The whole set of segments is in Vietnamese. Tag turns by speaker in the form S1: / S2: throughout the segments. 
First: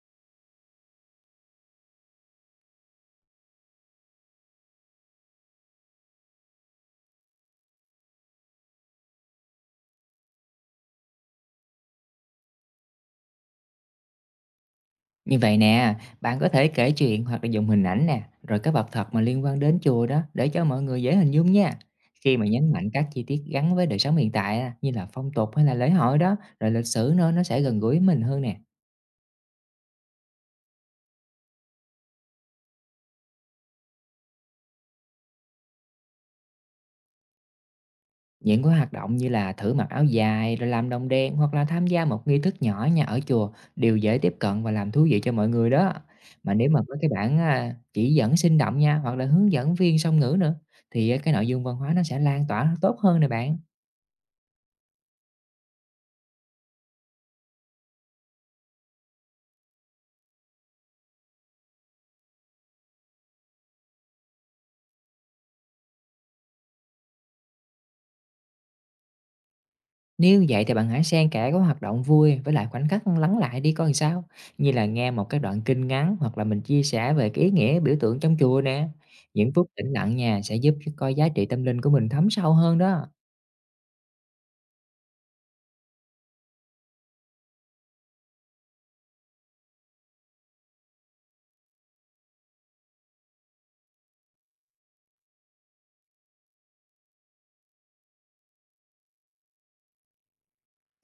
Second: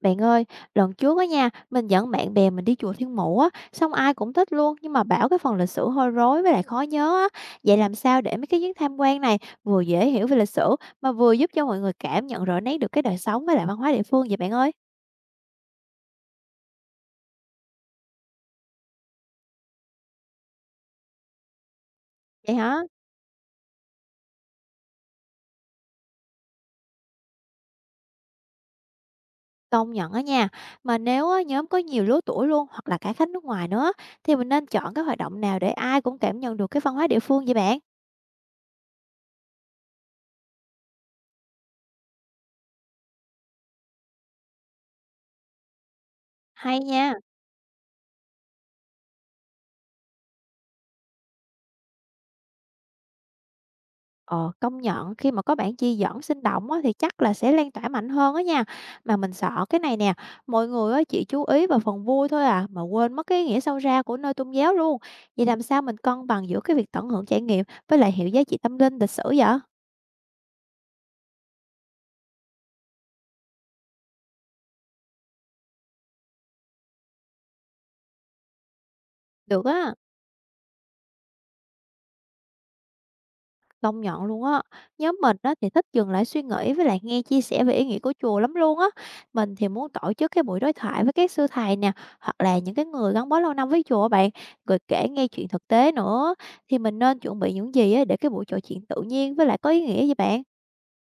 S1: Bạn ơi, lần trước á nha, mình dẫn bạn bè mình đi chùa Thiên Mụ á, xong ai cũng thích luôn, nhưng mà bảo cái phần lịch sử hơi rối với lại khó nhớ á. Vậy làm sao để mấy cái chuyến tham quan này vừa dễ hiểu về lịch sử mà vừa giúp cho mọi người cảm nhận rõ nét được cái đời sống với lại văn hóa địa phương vậy bạn ơi?
S2: Như vậy nè, bạn có thể kể chuyện hoặc là dùng hình ảnh nè, rồi các vật thật mà liên quan đến chùa đó để cho mọi người dễ hình dung nha. Khi mà
S1: Vậy
S2: nhấn
S1: hả?
S2: mạnh các chi tiết gắn với đời sống hiện tại á, như là phong tục hay là lễ hội đó, rồi lịch sử nữa nó sẽ gần gũi với mình hơn nè.
S1: Công nhận á nha. Mà nếu á, nhóm có nhiều lứa tuổi luôn hoặc là cả khách nước ngoài nữa thì mình nên chọn cái hoạt động nào để ai cũng cảm nhận được cái văn hóa địa phương vậy bạn?
S2: Những cái hoạt động như là thử mặc áo dài, rồi làm đồng đen hoặc là tham gia một nghi thức nhỏ nha ở chùa đều dễ tiếp cận và làm thú vị cho mọi người đó. Mà nếu
S1: Hay
S2: mà có cái
S1: nha.
S2: bản chỉ dẫn sinh động nha, hoặc là hướng dẫn viên song ngữ nữa, thì cái nội dung văn hóa nó sẽ lan tỏa tốt hơn nè bạn.
S1: Ờ, công nhận khi mà có bản chi dẫn sinh động á, thì chắc là sẽ lan tỏa mạnh hơn á nha. Mà mình sợ cái này nè, mọi người á, chỉ chú ý vào phần vui thôi à, mà quên mất cái ý nghĩa sâu xa của nơi tôn giáo luôn. Vậy làm sao mình cân bằng giữa cái việc tận hưởng trải nghiệm với lại hiểu giá trị tâm linh lịch sử vậy?
S2: Nếu vậy thì bạn hãy xen kẽ các hoạt động vui với lại khoảnh khắc lắng lại đi coi sao. Như là nghe một cái đoạn kinh ngắn hoặc là mình chia sẻ về cái ý nghĩa biểu tượng trong chùa nè. Những
S1: Được
S2: phút tĩnh
S1: á.
S2: lặng nhà sẽ giúp cho coi giá trị tâm linh của mình thấm sâu hơn đó.
S1: Công nhận luôn á, nhóm mình á thì thích dừng lại suy nghĩ với lại nghe chia sẻ về ý nghĩa của chùa lắm luôn á. Mình thì muốn tổ chức cái buổi đối thoại với các sư thầy nè, hoặc là những cái người gắn bó lâu năm với chùa á bạn, rồi kể nghe chuyện thực tế nữa. Thì mình nên chuẩn bị những gì á để cái buổi trò chuyện tự nhiên với lại có ý nghĩa vậy bạn?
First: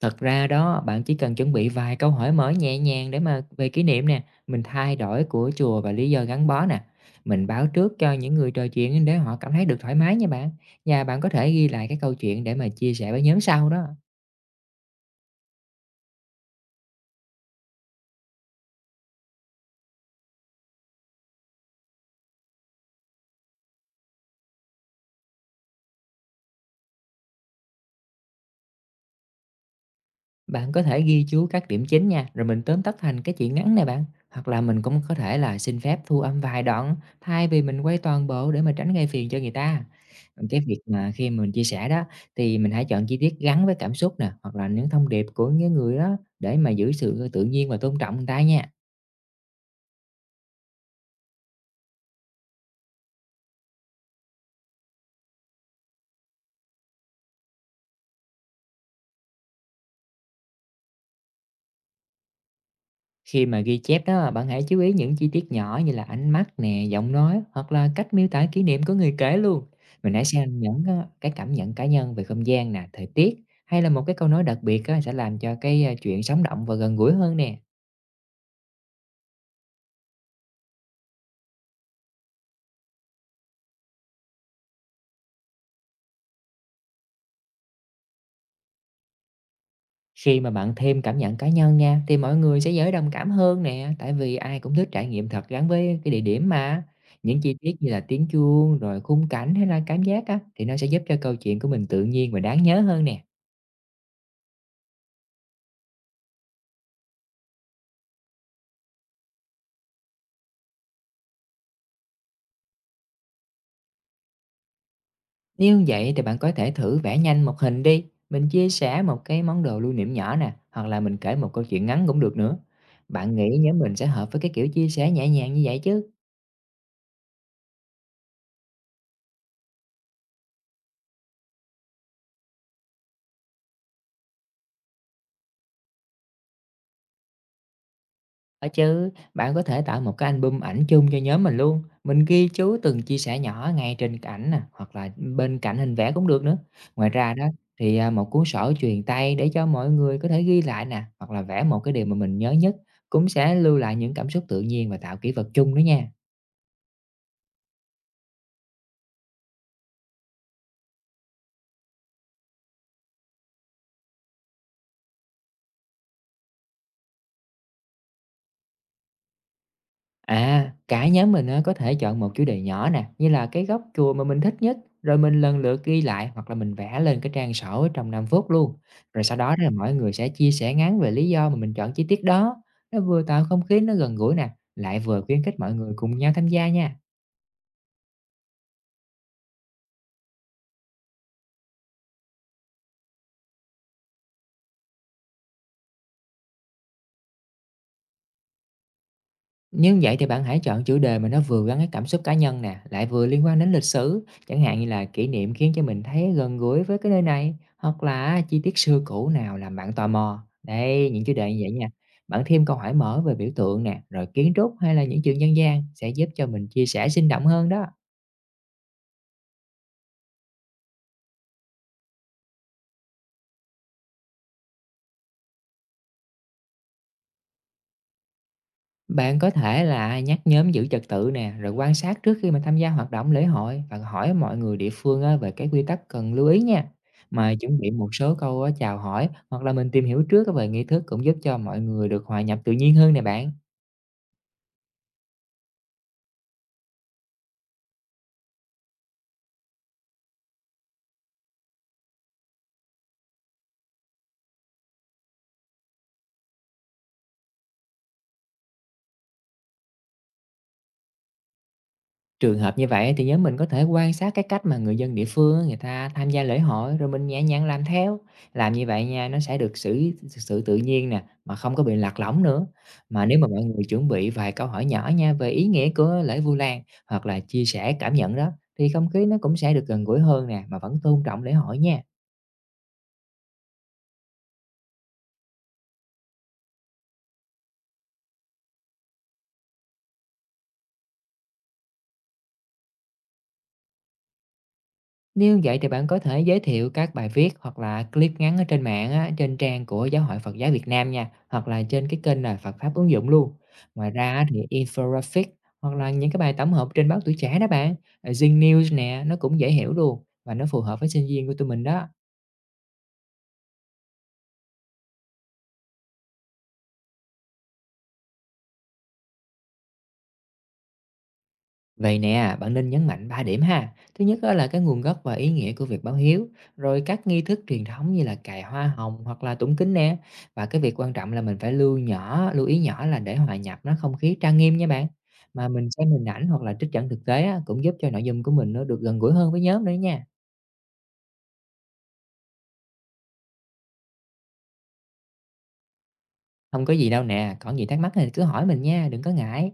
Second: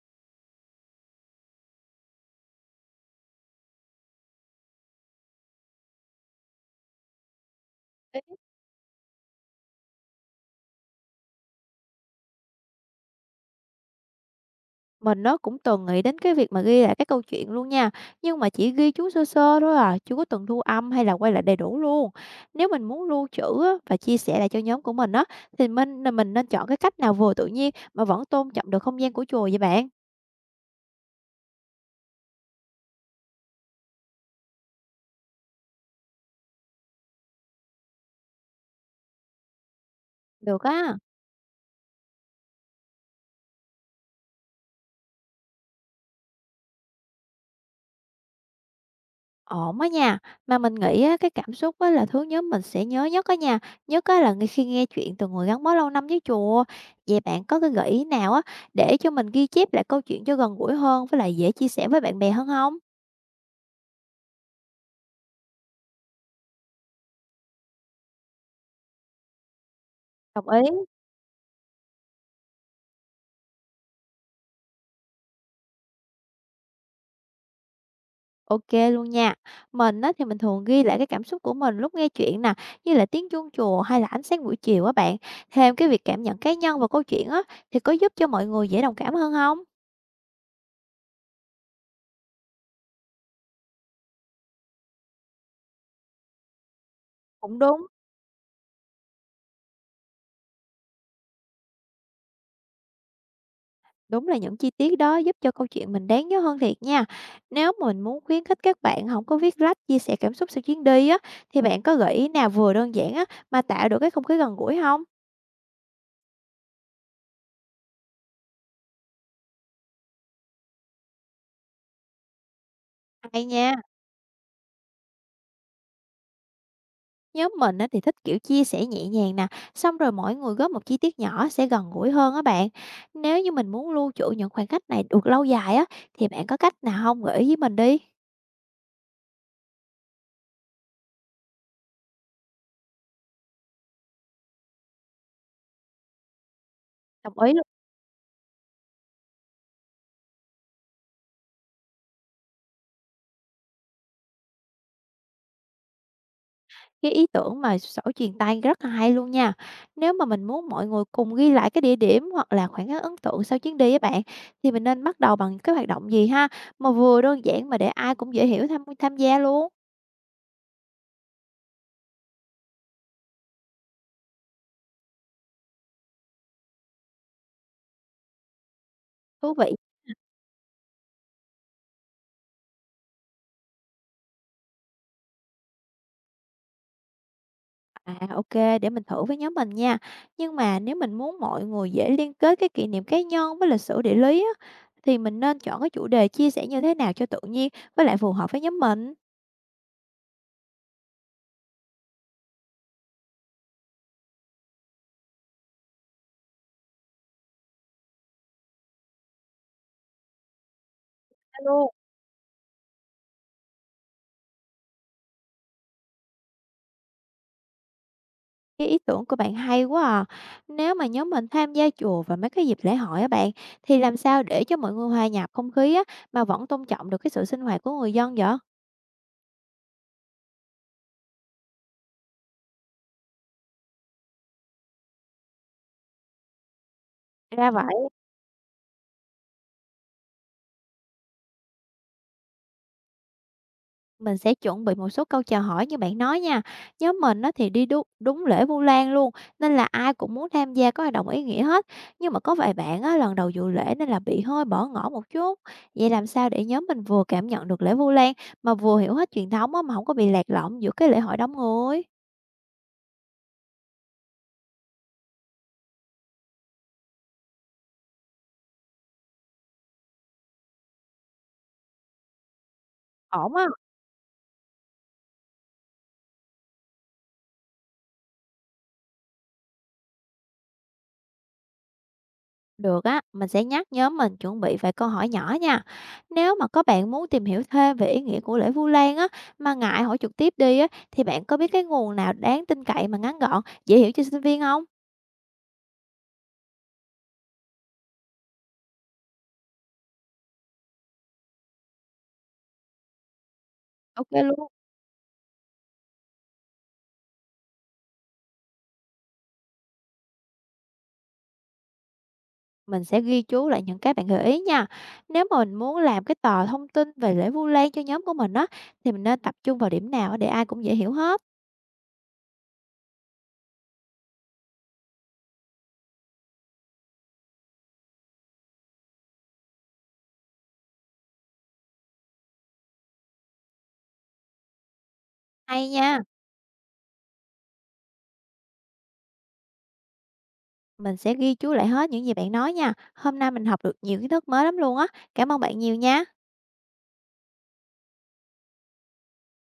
S2: Thật ra đó, bạn chỉ cần chuẩn bị vài câu hỏi mở nhẹ nhàng để mà về kỷ niệm nè, mình thay đổi của chùa và lý do gắn bó nè. Mình báo trước cho những người trò chuyện để họ cảm thấy được thoải mái nha bạn. Và bạn có thể ghi lại cái câu chuyện để mà chia sẻ với nhóm sau đó.
S1: Mình nó cũng từng nghĩ đến cái việc mà ghi lại các câu chuyện luôn nha, nhưng mà chỉ ghi chú sơ sơ thôi à, chưa có từng thu âm hay là quay lại đầy đủ luôn. Nếu mình muốn lưu trữ á, và chia sẻ lại cho nhóm của mình á, thì mình nên chọn cái cách nào vừa tự nhiên mà vẫn tôn trọng được không gian của chùa vậy bạn?
S2: Bạn có thể ghi chú các điểm chính nha, rồi mình tóm tắt thành cái chuyện ngắn này bạn. Hoặc là mình cũng có thể là xin phép thu âm vài đoạn thay vì mình quay toàn bộ để mà tránh gây phiền cho người ta. Còn cái
S1: Được
S2: việc
S1: á,
S2: mà khi mà mình chia sẻ đó thì mình hãy chọn chi tiết gắn với cảm xúc nè, hoặc là những thông điệp của những người đó để mà giữ sự tự nhiên và tôn trọng người ta nha.
S1: ổn á nha, mà mình nghĩ á, cái cảm xúc á, là thứ nhóm mình sẽ nhớ nhất á nha, nhất á, là ngay khi nghe chuyện từ người gắn bó lâu năm với chùa. Vậy bạn có cái gợi ý nào á, để cho mình ghi chép lại câu chuyện cho gần gũi hơn với lại dễ chia sẻ với bạn bè hơn không?
S2: Khi mà ghi chép đó, bạn hãy chú ý những chi tiết nhỏ như là ánh mắt nè, giọng nói hoặc là cách miêu tả kỷ niệm của người kể luôn. Mình hãy
S1: Đồng
S2: xem
S1: ý.
S2: cái cảm nhận cá nhân về không gian nè, thời tiết hay là một cái câu nói đặc biệt á, sẽ làm cho chuyện sống động và gần gũi hơn nè.
S1: OK luôn nha. Mình á, thì mình thường ghi lại cái cảm xúc của mình lúc nghe chuyện nè, như là tiếng chuông chùa hay là ánh sáng buổi chiều á bạn. Thêm cái việc cảm nhận cá nhân vào câu chuyện á, thì có giúp cho mọi người dễ đồng cảm hơn không?
S2: Khi mà bạn thêm cảm nhận cá nhân nha, thì mọi người sẽ dễ đồng cảm hơn nè, tại vì ai cũng thích trải nghiệm thật gắn với cái địa điểm mà. Những chi
S1: Cũng
S2: tiết
S1: đúng.
S2: như là tiếng chuông, rồi khung cảnh hay là cảm giác á, thì nó sẽ giúp cho câu chuyện của mình tự nhiên và đáng nhớ hơn nè.
S1: Đúng là những chi tiết đó giúp cho câu chuyện mình đáng nhớ hơn thiệt nha. Nếu mình muốn khuyến khích các bạn không có viết lách chia sẻ cảm xúc sau chuyến đi á, thì bạn có gợi ý nào vừa đơn giản á, mà tạo được cái không khí gần gũi không?
S2: Nếu vậy thì bạn có thể thử vẽ nhanh một hình đi, mình chia sẻ một cái món đồ lưu niệm nhỏ nè, hoặc là mình kể một câu chuyện ngắn cũng được nữa. Bạn
S1: Hay
S2: nghĩ nhóm
S1: nha.
S2: mình sẽ hợp với cái kiểu chia sẻ nhẹ nhàng như vậy chứ?
S1: Nhóm mình á thì thích kiểu chia sẻ nhẹ nhàng nè, xong rồi mỗi người góp một chi tiết nhỏ sẽ gần gũi hơn á bạn. Nếu như mình muốn lưu trữ những khoảnh khắc này được lâu dài á, thì bạn có cách nào không gợi ý với mình đi?
S2: Ở chứ, bạn có thể tạo một cái album ảnh chung cho nhóm mình luôn. Mình ghi chú từng chia sẻ nhỏ ngay trên cái ảnh nè, hoặc là bên cạnh hình vẽ cũng được nữa. Ngoài ra
S1: Đồng
S2: đó
S1: ý luôn.
S2: thì à, một cuốn sổ truyền tay để cho mọi người có thể ghi lại nè, hoặc là vẽ một cái điều mà mình nhớ nhất cũng sẽ lưu lại những cảm xúc tự nhiên và tạo kỷ vật chung đó nha.
S1: Cái ý tưởng mà sổ truyền tay rất là hay luôn nha. Nếu mà mình muốn mọi người cùng ghi lại cái địa điểm hoặc là khoảnh khắc ấn tượng sau chuyến đi á bạn, thì mình nên bắt đầu bằng cái hoạt động gì ha, mà vừa đơn giản mà để ai cũng dễ hiểu tham tham gia luôn.
S2: À, cả nhóm mình á, có thể chọn một chủ đề nhỏ nè, như là cái góc chùa mà mình thích nhất, rồi mình lần lượt ghi lại hoặc là mình vẽ lên cái trang sổ trong 5 phút luôn. Rồi sau
S1: Thú
S2: đó thì
S1: vị.
S2: mọi người sẽ chia sẻ ngắn về lý do mà mình chọn chi tiết đó. Nó vừa tạo không khí nó gần gũi nè, lại vừa khuyến khích mọi người cùng nhau tham gia nha.
S1: À, ô, để mình thử với nhóm mình nha. Nhưng mà nếu mình muốn mọi người dễ liên kết cái kỷ niệm cá nhân với lịch sử địa lý á, thì mình nên chọn cái chủ đề chia sẻ như thế nào cho tự nhiên với lại phù hợp với nhóm mình?
S2: Nếu vậy thì bạn hãy chọn chủ đề mà nó vừa gắn cái cảm xúc cá nhân nè, lại vừa liên quan đến lịch sử, chẳng hạn như là kỷ niệm khiến cho mình thấy gần gũi với cái nơi này, hoặc là chi tiết xưa cũ nào làm bạn tò mò. Đây, những chủ đề như vậy nha.
S1: Alo.
S2: Bạn thêm câu hỏi mở về biểu tượng nè, rồi kiến trúc hay là những chuyện dân gian sẽ giúp cho mình chia sẻ sinh động hơn đó.
S1: Cái ý tưởng của bạn hay quá à. Nếu mà nhóm mình tham gia chùa và mấy cái dịp lễ hội á bạn, thì làm sao để cho mọi người hòa nhập không khí á, mà vẫn tôn trọng được cái sự sinh hoạt của người dân vậy?
S2: Bạn có thể là nhắc nhóm giữ trật tự nè, rồi quan sát trước khi mà tham gia hoạt động lễ hội và hỏi mọi người địa phương á, về cái quy tắc cần lưu ý nha. Mà
S1: Ra
S2: chuẩn bị
S1: vậy.
S2: một số câu chào hỏi hoặc là mình tìm hiểu trước á về nghi thức cũng giúp cho mọi người được hòa nhập tự nhiên hơn nè bạn.
S1: Mình sẽ chuẩn bị một số câu chào hỏi như bạn nói nha. Nhóm mình nó thì đi đúng lễ Vu Lan luôn, nên là ai cũng muốn tham gia các hoạt động ý nghĩa hết. Nhưng mà có vài bạn á, lần đầu dự lễ nên là bị hơi bỏ ngỏ một chút. Vậy làm sao để nhóm mình vừa cảm nhận được lễ Vu Lan mà vừa hiểu hết truyền thống á, mà không có bị lạc lõng giữa cái lễ hội đông người?
S2: Trường hợp như vậy thì nhóm mình có thể quan sát cái cách mà người dân địa phương á, người ta tham gia lễ hội rồi mình nhẹ nhàng làm theo. Làm như vậy nha, nó sẽ được xử sự tự nhiên nè, mà không có bị lạc lõng nữa. Mà nếu mà
S1: Ổn
S2: mọi
S1: á.
S2: người chuẩn bị vài câu hỏi nhỏ nha về ý nghĩa của lễ Vu Lan hoặc là chia sẻ cảm nhận đó thì không khí nó cũng sẽ được gần gũi hơn nè mà vẫn tôn trọng lễ hội nha.
S1: Được á, mình sẽ nhắc nhóm mình chuẩn bị vài câu hỏi nhỏ nha. Nếu mà có bạn muốn tìm hiểu thêm về ý nghĩa của lễ Vu Lan á, mà ngại hỏi trực tiếp đi á, thì bạn có biết cái nguồn nào đáng tin cậy mà ngắn gọn, dễ hiểu cho sinh viên không?
S2: Nếu vậy thì bạn có thể giới thiệu các bài viết hoặc là clip ngắn ở trên mạng á, trên trang của Giáo hội Phật giáo Việt Nam nha, hoặc là trên cái kênh là Phật Pháp Ứng Dụng luôn. Ngoài ra
S1: OK
S2: á, thì
S1: luôn.
S2: infographic hoặc là những cái bài tổng hợp trên báo Tuổi Trẻ đó bạn, Zing News nè, nó cũng dễ hiểu luôn và nó phù hợp với sinh viên của tụi mình đó.
S1: Mình sẽ ghi chú lại những cái bạn gợi ý nha. Nếu mà mình muốn làm cái tờ thông tin về lễ Vu Lan cho nhóm của mình á, thì mình nên tập trung vào điểm nào để ai cũng dễ hiểu hết.
S2: Vậy nè, bạn nên nhấn mạnh 3 điểm ha. Thứ nhất đó là cái nguồn gốc và ý nghĩa của việc báo hiếu, rồi các nghi thức truyền thống như là cài hoa hồng hoặc là tụng kinh nè. Và cái việc quan trọng là mình phải lưu ý nhỏ là để hòa nhập nó không khí trang nghiêm nha bạn. Mà
S1: Hay
S2: mình xem
S1: nha.
S2: hình ảnh hoặc là trích dẫn thực tế á, cũng giúp cho nội dung của mình nó được gần gũi hơn với nhóm nữa nha.
S1: Mình sẽ ghi chú lại hết những gì bạn nói nha. Hôm nay mình học được nhiều kiến thức mới lắm luôn á. Cảm ơn bạn nhiều nha.
S2: Không có gì đâu nè, còn gì thắc mắc thì cứ hỏi mình nha, đừng có ngại.